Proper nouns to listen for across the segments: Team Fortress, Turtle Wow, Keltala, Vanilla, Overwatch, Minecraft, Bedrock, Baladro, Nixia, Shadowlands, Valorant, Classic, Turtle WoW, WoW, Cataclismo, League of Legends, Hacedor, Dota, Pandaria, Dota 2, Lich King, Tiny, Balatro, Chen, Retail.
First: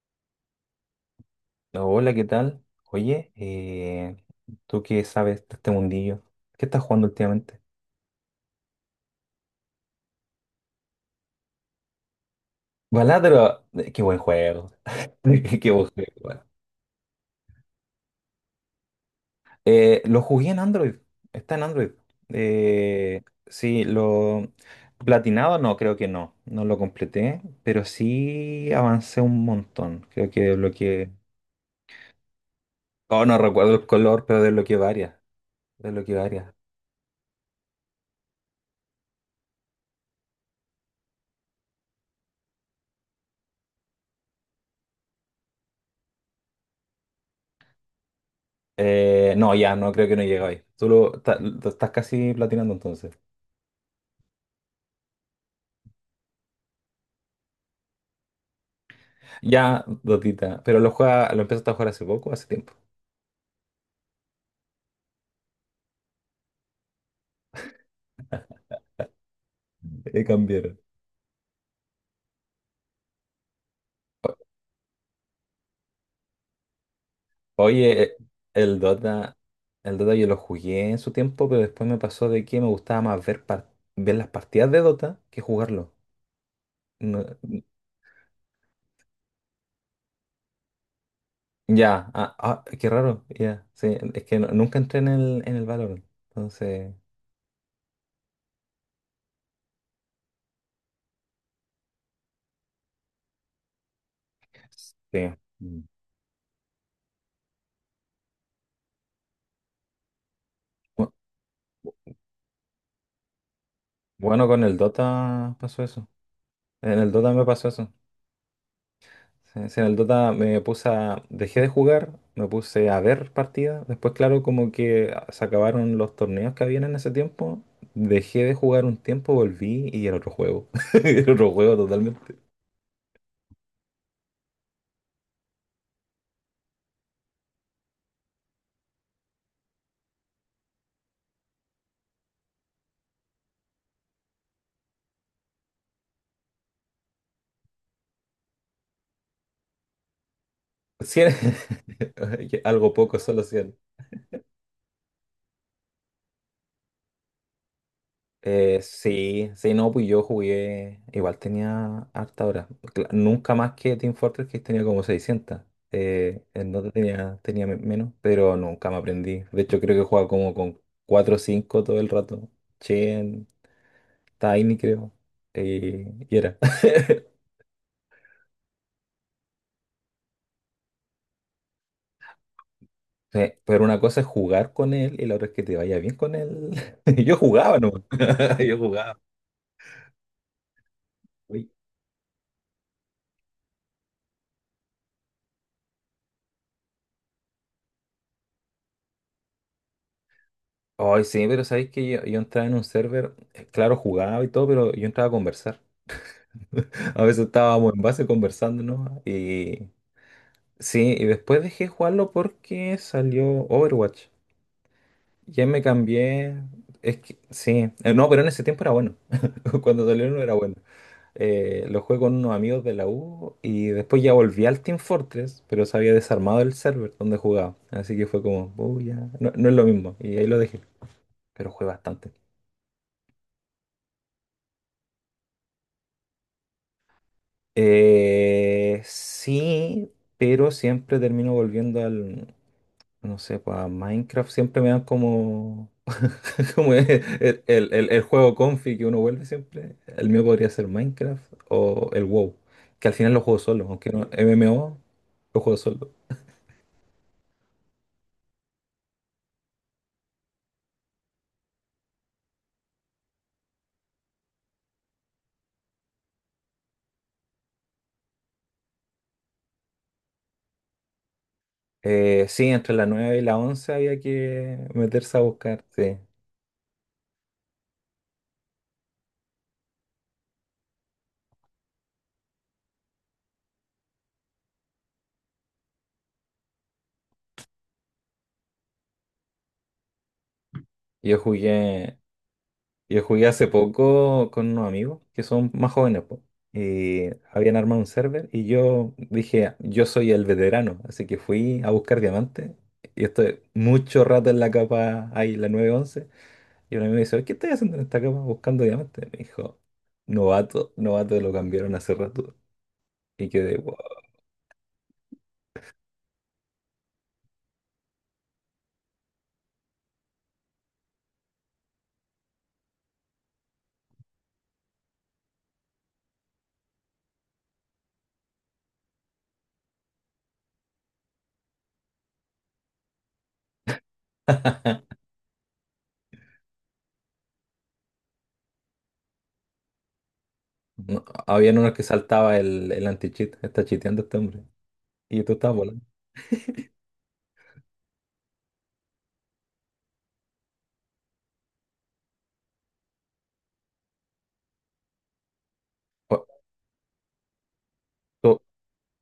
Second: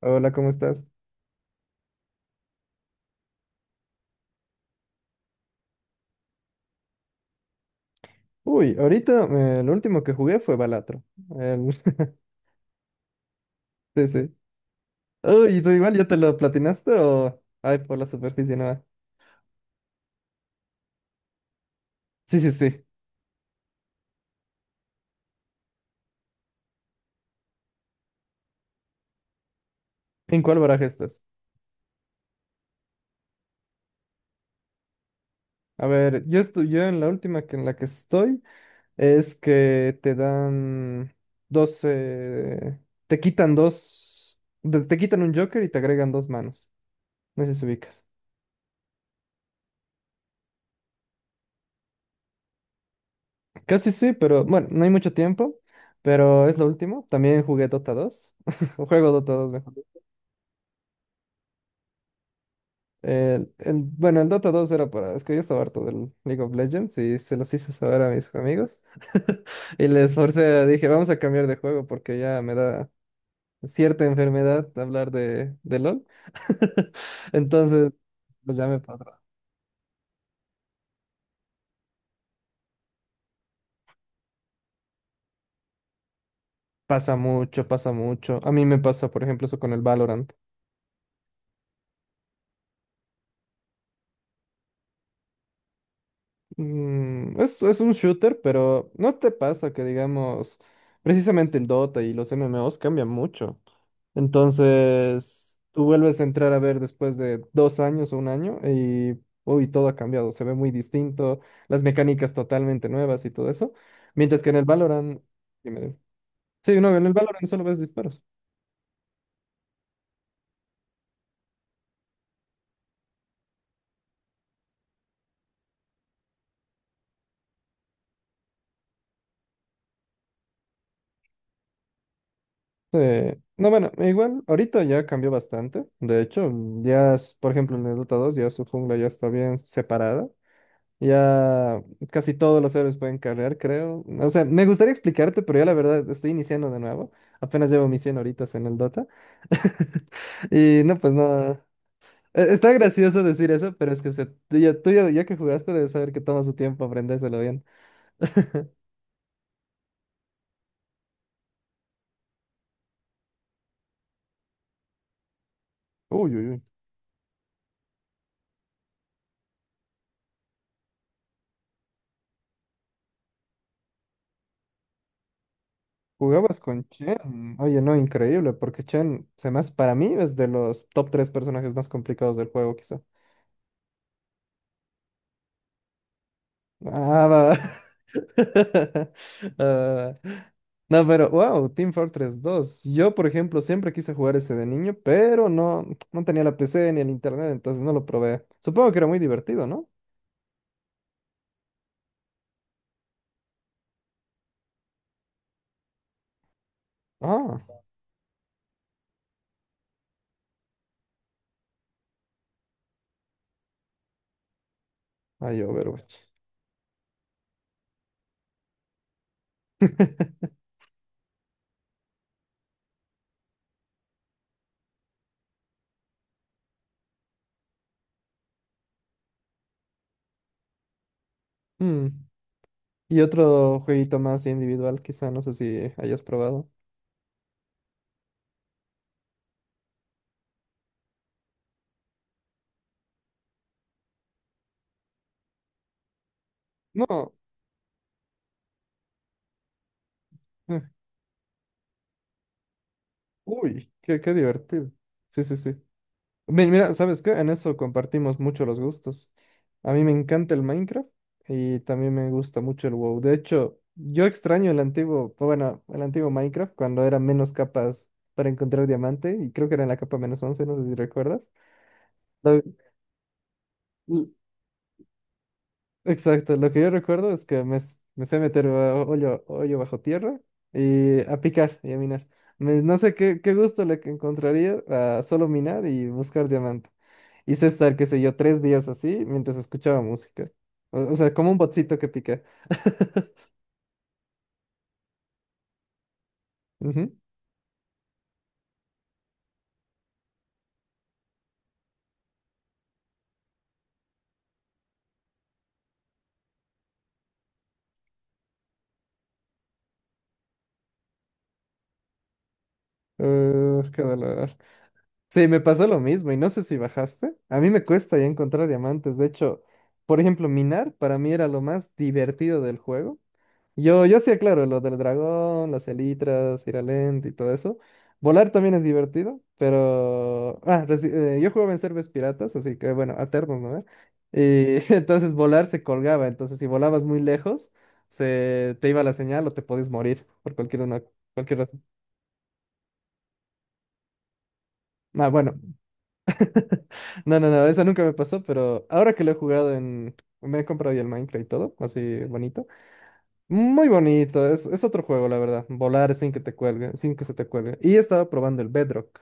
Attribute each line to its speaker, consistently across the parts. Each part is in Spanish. Speaker 1: Hola, ¿cómo estás?
Speaker 2: Hola, ¿qué tal? Oye, ¿tú qué sabes de este mundillo? ¿Qué estás jugando últimamente?
Speaker 1: Uy, ahorita lo último que jugué fue Balatro. El-
Speaker 2: Baladro, qué
Speaker 1: Sí,
Speaker 2: buen
Speaker 1: sí.
Speaker 2: juego.
Speaker 1: Uy, ¿tú
Speaker 2: Qué buen
Speaker 1: igual ya te lo
Speaker 2: juego.
Speaker 1: platinaste o...? Ay, por la superficie nada.
Speaker 2: Lo jugué en Android. Está en Android.
Speaker 1: Sí, sí, sí.
Speaker 2: Sí, lo platinado no, creo que no. No lo completé, pero sí avancé un montón. Creo
Speaker 1: ¿En
Speaker 2: que
Speaker 1: cuál baraja
Speaker 2: desbloqueé.
Speaker 1: estás?
Speaker 2: Oh, no recuerdo el color, pero desbloqueé varias.
Speaker 1: A
Speaker 2: Desbloqueé
Speaker 1: ver, yo
Speaker 2: varias.
Speaker 1: estoy, yo en la última que en la que estoy es que te dan 12... Te quitan dos... Te quitan un Joker y te agregan dos manos. No sé si ubicas.
Speaker 2: No, ya, no creo que no llega ahí. Tú lo estás casi platinando entonces.
Speaker 1: Casi sí, pero bueno, no hay mucho tiempo. Pero es lo último. También jugué Dota 2. Juego Dota dos.
Speaker 2: Ya, Dotita, pero lo empezaste a jugar hace poco, hace tiempo.
Speaker 1: Bueno, el Dota 2 era para... Es que yo estaba harto del League of Legends y se los hice saber a mis amigos. Y les forcé,
Speaker 2: Cambiaron.
Speaker 1: dije, vamos a cambiar de juego porque ya me da cierta
Speaker 2: O-
Speaker 1: enfermedad hablar de LOL. Entonces,
Speaker 2: Oye,
Speaker 1: pues ya me
Speaker 2: el
Speaker 1: pasa.
Speaker 2: Dota, el Dota yo lo jugué en su tiempo, pero después me pasó de que me gustaba más ver, ver las partidas de Dota que jugarlo.
Speaker 1: Pasa
Speaker 2: No-
Speaker 1: mucho, pasa mucho. A mí me pasa, por ejemplo, eso con el Valorant.
Speaker 2: ya, ah, ah, qué raro, ya, sí, es que nunca entré en el Valorant, entonces,
Speaker 1: Mm, es un shooter, pero no te pasa que, digamos, precisamente el Dota y los MMOs cambian mucho.
Speaker 2: sí.
Speaker 1: Entonces,
Speaker 2: Mm.
Speaker 1: tú vuelves a entrar a ver después de 2 años o un año y, uy, todo ha cambiado, se ve muy
Speaker 2: Bu-
Speaker 1: distinto, las mecánicas totalmente nuevas y todo eso. Mientras
Speaker 2: Bueno,
Speaker 1: que en
Speaker 2: con
Speaker 1: el
Speaker 2: el
Speaker 1: Valorant,
Speaker 2: Dota
Speaker 1: dime,
Speaker 2: pasó
Speaker 1: dime.
Speaker 2: eso,
Speaker 1: Sí, no,
Speaker 2: en
Speaker 1: en
Speaker 2: el
Speaker 1: el
Speaker 2: Dota me
Speaker 1: Valorant solo
Speaker 2: pasó
Speaker 1: ves
Speaker 2: eso.
Speaker 1: disparos.
Speaker 2: Sí, sí, en el Dota me puse a, dejé de jugar, me puse a ver partidas. Después, claro, como que se acabaron los torneos que habían en ese tiempo. Dejé de jugar un tiempo, volví y era otro juego. Era otro juego totalmente.
Speaker 1: No, bueno, igual, ahorita ya cambió bastante. De hecho, ya, por ejemplo, en el Dota 2 ya su jungla ya está bien separada. Ya casi todos los héroes pueden cargar, creo. O sea, me gustaría explicarte, pero yo la verdad estoy iniciando de nuevo. Apenas llevo mis 100 horitas en el Dota. Y no, pues
Speaker 2: Cien-
Speaker 1: no. Está
Speaker 2: Algo poco,
Speaker 1: gracioso
Speaker 2: solo
Speaker 1: decir eso,
Speaker 2: 100.
Speaker 1: pero es que se, tú ya- ya que jugaste debes saber que toma su tiempo aprendérselo bien.
Speaker 2: Sí, sí, no, pues yo jugué, igual tenía harta hora. Nunca más que Team Fortress, que tenía como 600.
Speaker 1: Uy, uy, uy.
Speaker 2: En Dota tenía menos, pero nunca me aprendí. De hecho, creo que jugaba como con 4 o 5 todo el rato. Chen, Tiny, creo. Y era.
Speaker 1: Jugabas con Chen. Oye, no, increíble, porque Chen, para mí es de los top 3 personajes más complicados del juego, quizá.
Speaker 2: Pero una cosa es jugar con él y la otra es que te vaya bien con él.
Speaker 1: Ah,
Speaker 2: Yo jugaba, ¿no?
Speaker 1: va.
Speaker 2: Yo jugaba.
Speaker 1: Ah, no, pero wow,
Speaker 2: Uy.
Speaker 1: Team Fortress dos. Yo, por ejemplo, siempre quise jugar ese de niño, pero no tenía la PC ni el internet, entonces no lo probé. Supongo que era muy divertido, ¿no?
Speaker 2: Ay, sí, pero sabéis que yo entraba en un server, claro, jugaba y todo, pero yo entraba a conversar. A veces
Speaker 1: Ah,
Speaker 2: estábamos en base conversando, ¿no? Y sí, y después dejé jugarlo porque salió Overwatch.
Speaker 1: hay
Speaker 2: Ya me
Speaker 1: Overwatch.
Speaker 2: cambié. Es que sí, no, pero en ese tiempo era bueno. Cuando salió no era bueno. Lo jugué con unos amigos de la U y después ya volví al Team Fortress, pero se había desarmado el server donde jugaba. Así que fue como, "Oh, ya, no, no es lo mismo. Y ahí lo dejé, pero jugué
Speaker 1: Hmm.
Speaker 2: bastante.
Speaker 1: Y otro jueguito más individual, quizá, no sé si hayas probado.
Speaker 2: Sí, pero siempre termino volviendo al, no sé, pues a Minecraft siempre me dan como, como el,
Speaker 1: No.
Speaker 2: el- el- el juego confi que uno vuelve siempre. El mío podría
Speaker 1: eh,
Speaker 2: ser Minecraft o el WoW, que al final lo juego solo,
Speaker 1: Uy,
Speaker 2: aunque
Speaker 1: qué,
Speaker 2: no
Speaker 1: qué divertido.
Speaker 2: MMO,
Speaker 1: Sí, sí,
Speaker 2: lo
Speaker 1: sí.
Speaker 2: juego solo.
Speaker 1: Mira, ¿sabes qué? En eso compartimos mucho los gustos. A mí me encanta el Minecraft y también me gusta mucho el WoW. De hecho, yo extraño el antiguo, bueno, el antiguo Minecraft cuando era menos capas para encontrar diamante y creo que era en la capa menos once, no sé si recuerdas. Lo-
Speaker 2: Sí, entre la 9 y la 11 había
Speaker 1: l-
Speaker 2: que meterse a buscar, sí.
Speaker 1: exacto, lo que yo recuerdo es que me sé meter a hoyo, hoyo bajo tierra y a picar y a minar. No sé qué, qué gusto le que encontraría a solo minar y buscar diamantes. Hice estar, qué sé yo, 3 días así mientras escuchaba música. O sea,
Speaker 2: Yo
Speaker 1: como un botcito que
Speaker 2: jugué
Speaker 1: pica.
Speaker 2: Yo jugué hace poco con unos amigos que son más jóvenes, po,
Speaker 1: Ujú.
Speaker 2: y habían armado un server y yo dije, yo soy el veterano, así que fui a buscar diamantes y estoy mucho rato en la capa ahí, la nueve once y un amigo me dice, ¿qué estás haciendo en esta capa buscando diamantes? Me dijo, novato, novato, lo cambiaron hace rato y quedé, wow.
Speaker 1: Qué dolor. Sí, me pasó lo mismo y no sé si bajaste. A mí me cuesta ya encontrar diamantes. De hecho, por ejemplo, minar para mí era lo más divertido del juego. Yo sí aclaro, lo del dragón, las elitras, ir a lente y todo eso. Volar también es divertido, pero... Ah, yo jugaba en servers piratas, así que bueno, alternos, ¿no? Y entonces volar se colgaba, entonces si volabas muy lejos, se... te iba la señal o te podías morir por cualquier una...
Speaker 2: No,
Speaker 1: cualquier
Speaker 2: habían
Speaker 1: razón.
Speaker 2: unos que saltaba el anti-cheat, está chiteando este hombre,
Speaker 1: Ah,
Speaker 2: y
Speaker 1: bueno.
Speaker 2: tú estabas volando.
Speaker 1: No, no, no, eso nunca me pasó, pero ahora que lo he jugado en... Me he comprado ya el Minecraft y todo, así bonito. Muy bonito, es otro juego, la verdad. Volar sin que te cuelgue, sin que se te cuelgue. Y estaba probando el Bedrock.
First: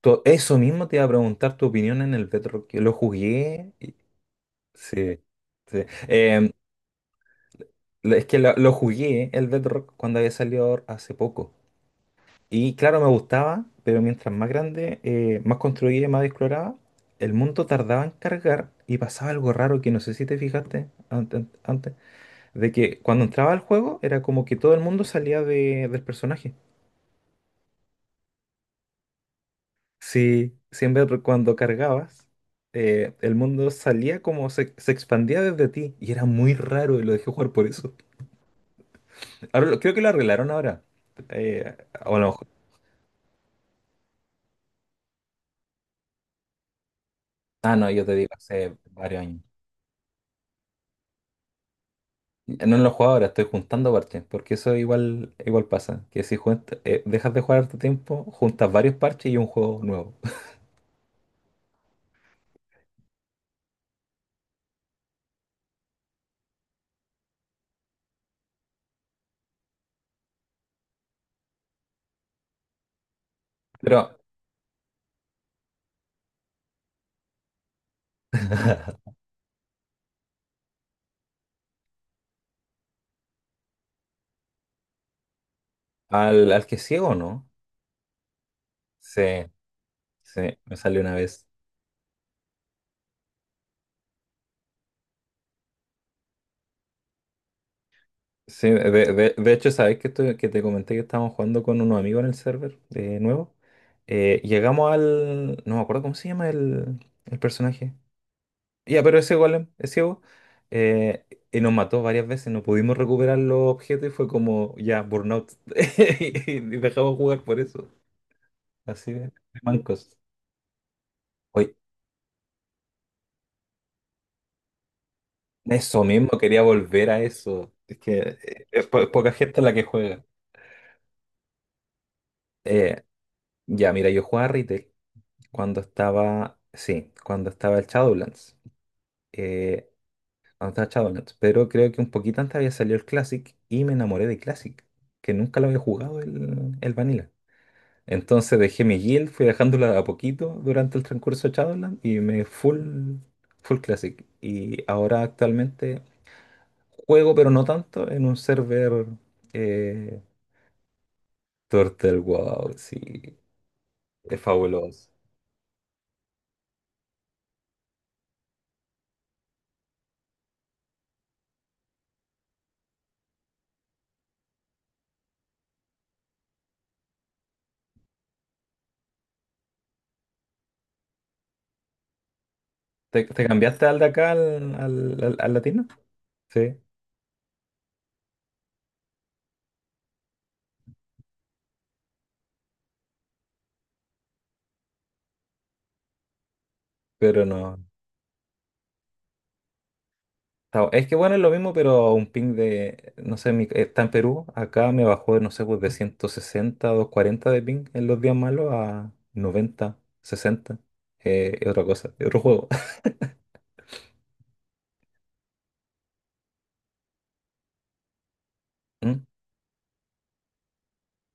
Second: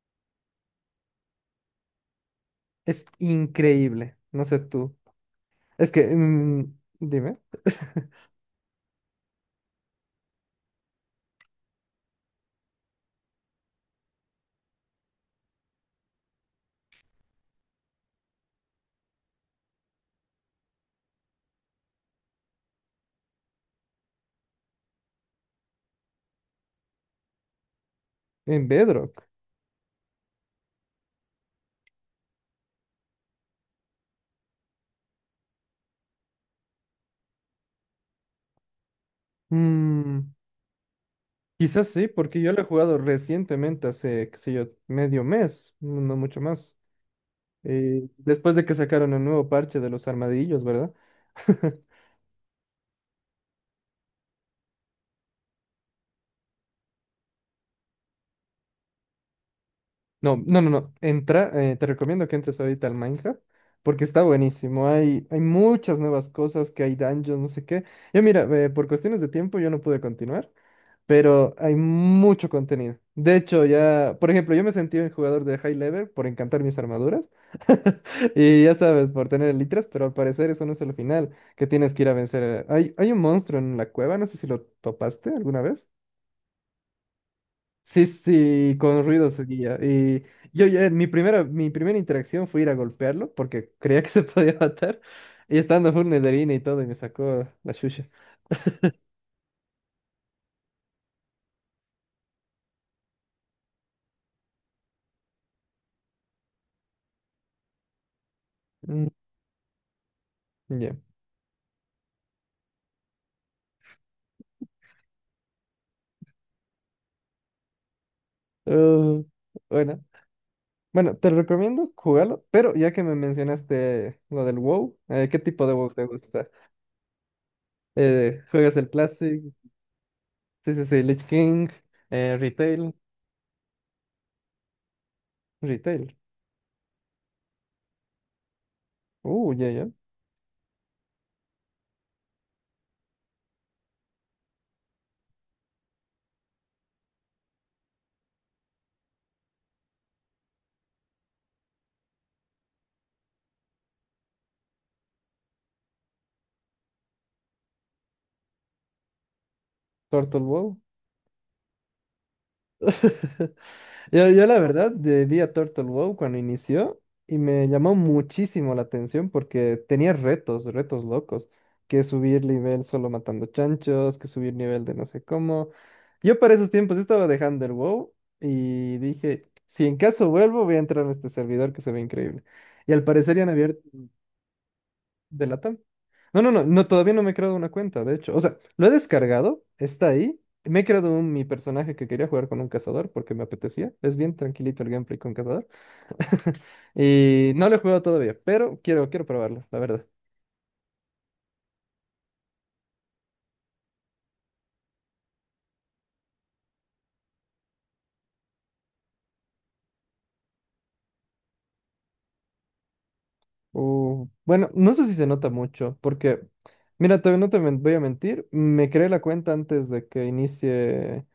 Speaker 2: Eso mismo te iba a preguntar tu opinión en el Bedrock. Yo lo
Speaker 1: Es
Speaker 2: jugué.
Speaker 1: increíble. No sé tú.
Speaker 2: Sí, sí.
Speaker 1: Es que, dime,
Speaker 2: Es que lo jugué el Bedrock cuando había salido hace poco. Y claro, me gustaba, pero mientras más grande, más construía y más exploraba, el mundo tardaba en cargar y pasaba algo raro que no sé si te fijaste antes, de que cuando entraba al juego era como que todo el mundo salía del personaje.
Speaker 1: en Bedrock.
Speaker 2: Sí, siempre cuando cargabas, el mundo salía como se expandía desde ti y era muy raro y lo dejé jugar por eso. Ahora creo que lo
Speaker 1: mm,
Speaker 2: arreglaron ahora. Eh,
Speaker 1: Quizás sí,
Speaker 2: o no.
Speaker 1: porque yo lo he jugado recientemente, hace, qué sé yo, medio mes, no mucho más.
Speaker 2: Ah, no, yo te digo,
Speaker 1: Después de que
Speaker 2: hace
Speaker 1: sacaron
Speaker 2: varios
Speaker 1: el
Speaker 2: años.
Speaker 1: nuevo parche de los armadillos, ¿verdad?
Speaker 2: No lo juego ahora, estoy juntando parches, porque eso igual pasa, que si dejas de jugar harto tiempo, juntas varios parches y un juego nuevo.
Speaker 1: No, no, no, no. Entra, te recomiendo que entres ahorita al Minecraft porque está buenísimo. Hay muchas nuevas cosas, que hay dungeons, no sé qué. Yo mira, por cuestiones de tiempo yo no pude continuar, pero hay mucho contenido. De hecho,
Speaker 2: Pero
Speaker 1: ya, por ejemplo, yo me sentí un jugador de high level por encantar mis armaduras. Y ya sabes, por tener elitras, pero al parecer eso no es el final, que tienes que ir a vencer. Hay un monstruo en la cueva, no sé si lo topaste alguna vez.
Speaker 2: al que ciego, ¿no?
Speaker 1: Sí, sí, con
Speaker 2: Sí,
Speaker 1: ruido seguía. Y
Speaker 2: sí,
Speaker 1: yo,
Speaker 2: me
Speaker 1: ya-
Speaker 2: salió una vez.
Speaker 1: mi primera interacción fue ir a golpearlo porque creía que se podía matar. Y estando full Netherina y todo, y me sacó la chucha.
Speaker 2: Sí, de hecho, sabes que, que te comenté que estábamos jugando con unos amigos en el server de nuevo. Llegamos al. No me acuerdo cómo se llama el personaje. Ya,
Speaker 1: Mm,
Speaker 2: pero ese golem es ciego.
Speaker 1: ya.
Speaker 2: eh, y nos mató varias veces. No pudimos recuperar los objetos y fue como ya, burnout. Y dejamos jugar por eso. Así de,
Speaker 1: Uh,
Speaker 2: de
Speaker 1: bueno.
Speaker 2: mancos.
Speaker 1: Bueno, te
Speaker 2: Oye,
Speaker 1: recomiendo jugarlo, pero ya que me mencionaste lo del WoW, ¿qué tipo de WoW
Speaker 2: eso
Speaker 1: te
Speaker 2: mismo,
Speaker 1: gusta?
Speaker 2: quería volver a eso. Es que
Speaker 1: ¿Juegas
Speaker 2: es
Speaker 1: el
Speaker 2: poca
Speaker 1: Classic?
Speaker 2: gente la que juega.
Speaker 1: Sí, sí, sí, Lich King, Retail,
Speaker 2: Eh, ya, mira, yo jugaba retail. Cuando
Speaker 1: Retail.
Speaker 2: estaba, sí, cuando estaba el Shadowlands.
Speaker 1: Ya,
Speaker 2: eh,
Speaker 1: ya.
Speaker 2: Cuando estaba Shadowlands. Pero creo que un poquito antes había salido el Classic y me enamoré de Classic, que nunca lo había jugado el Vanilla. Entonces dejé mi guild, fui dejándola de a poquito durante el transcurso de Shadowlands y me full Classic. Y ahora actualmente juego, pero no tanto, en un server eh,
Speaker 1: Turtle WoW.
Speaker 2: Turtle Wow, sí,
Speaker 1: Yo,
Speaker 2: es
Speaker 1: yo la verdad
Speaker 2: fabuloso.
Speaker 1: vi a Turtle Wow cuando inició y me llamó muchísimo la atención porque tenía retos, retos locos, que subir nivel solo matando chanchos, que subir nivel de no sé cómo. Yo para esos tiempos estaba dejando el WoW y dije, si en caso vuelvo voy a entrar a este servidor que se ve increíble. Y al
Speaker 2: ¿Te,
Speaker 1: parecer ya
Speaker 2: te
Speaker 1: han abierto.
Speaker 2: cambiaste al de acá al, al, al-
Speaker 1: ¿De
Speaker 2: al
Speaker 1: Latam?
Speaker 2: latino?
Speaker 1: No, no, no,
Speaker 2: Sí.
Speaker 1: no, todavía no me he creado una cuenta, de hecho. O sea, lo he descargado, está ahí. Me he creado mi personaje que quería jugar con un cazador porque me apetecía. Es bien tranquilito el gameplay con cazador.
Speaker 2: Pero
Speaker 1: Y no lo he
Speaker 2: no.
Speaker 1: jugado todavía, pero quiero, quiero probarlo, la verdad.
Speaker 2: Es que bueno, es lo mismo, pero a un ping de, no sé, está en Perú, acá me bajó, no sé, pues de 160 a 240 de ping en los días malos a 90 60. Es otra cosa, es otro juego.
Speaker 1: Bueno, no sé si se nota mucho, porque, mira, te, no te men- voy a mentir, me creé la
Speaker 2: ¿Mm?
Speaker 1: cuenta antes de que inicie,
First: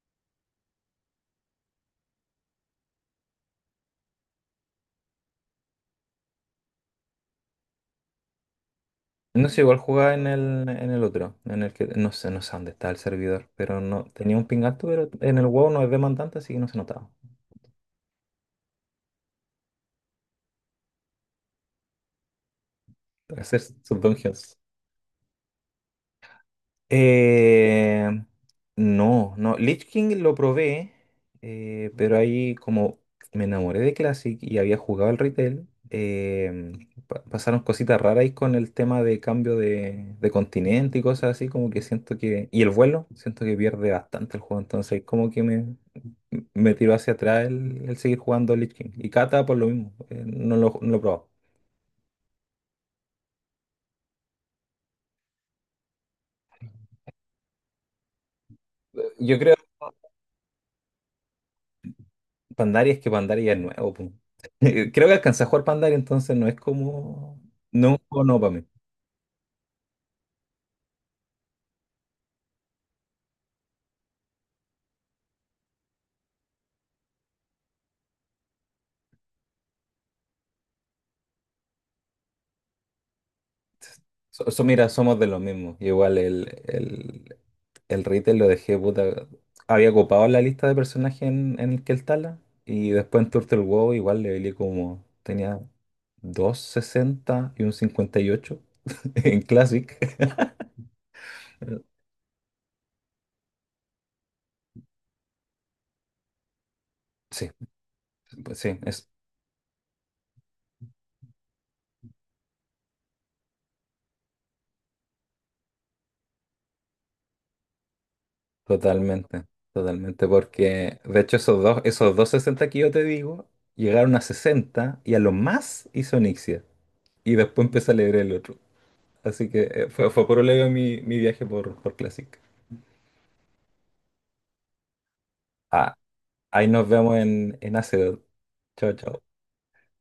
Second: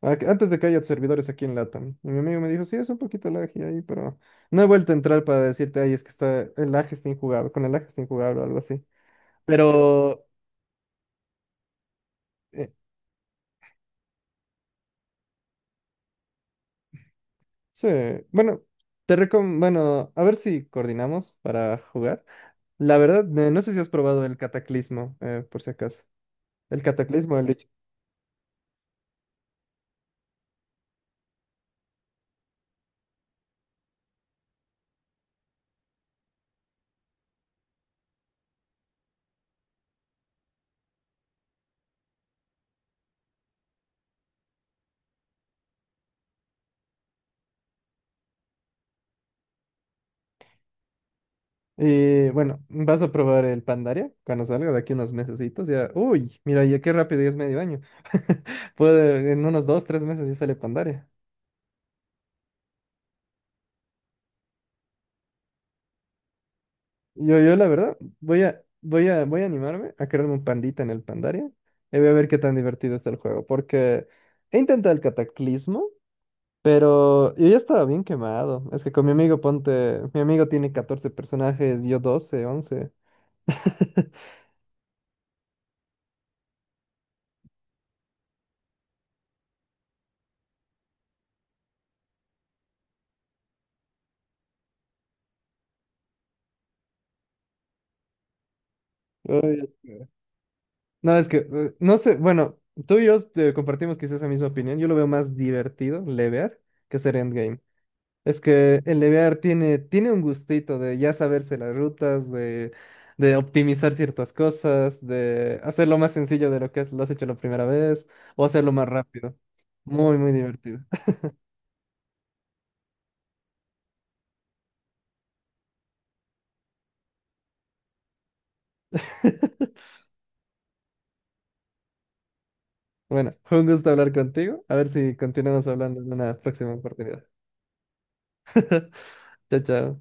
Speaker 1: antes de que haya servidores aquí en LATAM. Y mi amigo me dijo, sí, es un poquito lag y ahí, pero no he vuelto a entrar para decirte, ay, es que está, el lag está injugable, con el lag está injugable o algo así.
Speaker 2: No sé, igual jugaba
Speaker 1: Pero,
Speaker 2: en el otro, en el que no sé
Speaker 1: eh,
Speaker 2: dónde está el servidor, pero no tenía un ping alto, pero en el WoW no es demandante, así que no se notaba.
Speaker 1: sí, bueno, bueno, a ver si coordinamos para jugar. La verdad,
Speaker 2: Hacer
Speaker 1: no sé si has
Speaker 2: sus
Speaker 1: probado el
Speaker 2: dungeons.
Speaker 1: Cataclismo, por si acaso. El Cataclismo, el
Speaker 2: Eh, no, no. Lich King lo probé, pero ahí como me enamoré de Classic y había jugado al retail, pasaron cositas raras ahí con el tema de cambio de continente y cosas así, como que siento que... Y el vuelo, siento que pierde bastante el juego, entonces como que me tiró hacia atrás el seguir jugando Lich King. Y Kata por lo mismo, no lo he probado.
Speaker 1: y bueno, vas a probar el Pandaria cuando salga de aquí unos mesecitos. Ya, uy, mira, ya qué rápido, ya es medio año. Puede,
Speaker 2: Yo
Speaker 1: en
Speaker 2: creo
Speaker 1: unos 2, 3 meses ya sale Pandaria.
Speaker 2: Pandaria Es que Pandaria es nuevo, po. Creo que alcancé a jugar Pandaria, entonces no es
Speaker 1: Yo,
Speaker 2: como.
Speaker 1: yo la
Speaker 2: No es
Speaker 1: verdad,
Speaker 2: un juego nuevo
Speaker 1: voy
Speaker 2: para
Speaker 1: a,
Speaker 2: mí.
Speaker 1: voy a, voy a animarme a crearme un pandita en el Pandaria y voy a ver qué tan divertido está el juego, porque he intentado el Cataclismo, pero yo ya estaba bien quemado. Es que con mi amigo, ponte, mi amigo tiene 14 personajes, yo 12 11.
Speaker 2: Mira, somos de los mismos. Igual el Retail lo dejé, puta. Había ocupado la lista de personajes en el Keltala. Y después en Turtle WoW igual le levelé como. Tenía 260 y un 58 en
Speaker 1: Uy.
Speaker 2: Classic.
Speaker 1: No, es que, no sé, bueno, tú y yo compartimos quizás esa misma opinión. Yo lo veo más divertido, levear, que hacer
Speaker 2: Sí,
Speaker 1: endgame. Es
Speaker 2: pues sí,
Speaker 1: que el levear tiene un gustito de ya saberse las rutas, de optimizar ciertas cosas, de hacerlo más sencillo de lo que lo has hecho la primera vez, o hacerlo más rápido.
Speaker 2: totalmente,
Speaker 1: Muy,
Speaker 2: totalmente,
Speaker 1: muy divertido.
Speaker 2: porque de hecho esos dos 60 que yo te digo, llegaron a 60 y a lo más hizo Nixia. Y después empecé a leer el otro. Así que fue por leve mi viaje por Classic.
Speaker 1: Bueno, fue un gusto hablar contigo. A ver si continuamos
Speaker 2: Ah,
Speaker 1: hablando en una
Speaker 2: ahí
Speaker 1: próxima
Speaker 2: nos vemos
Speaker 1: oportunidad.
Speaker 2: en Hacedor. Chao, chao.
Speaker 1: Chao, chao.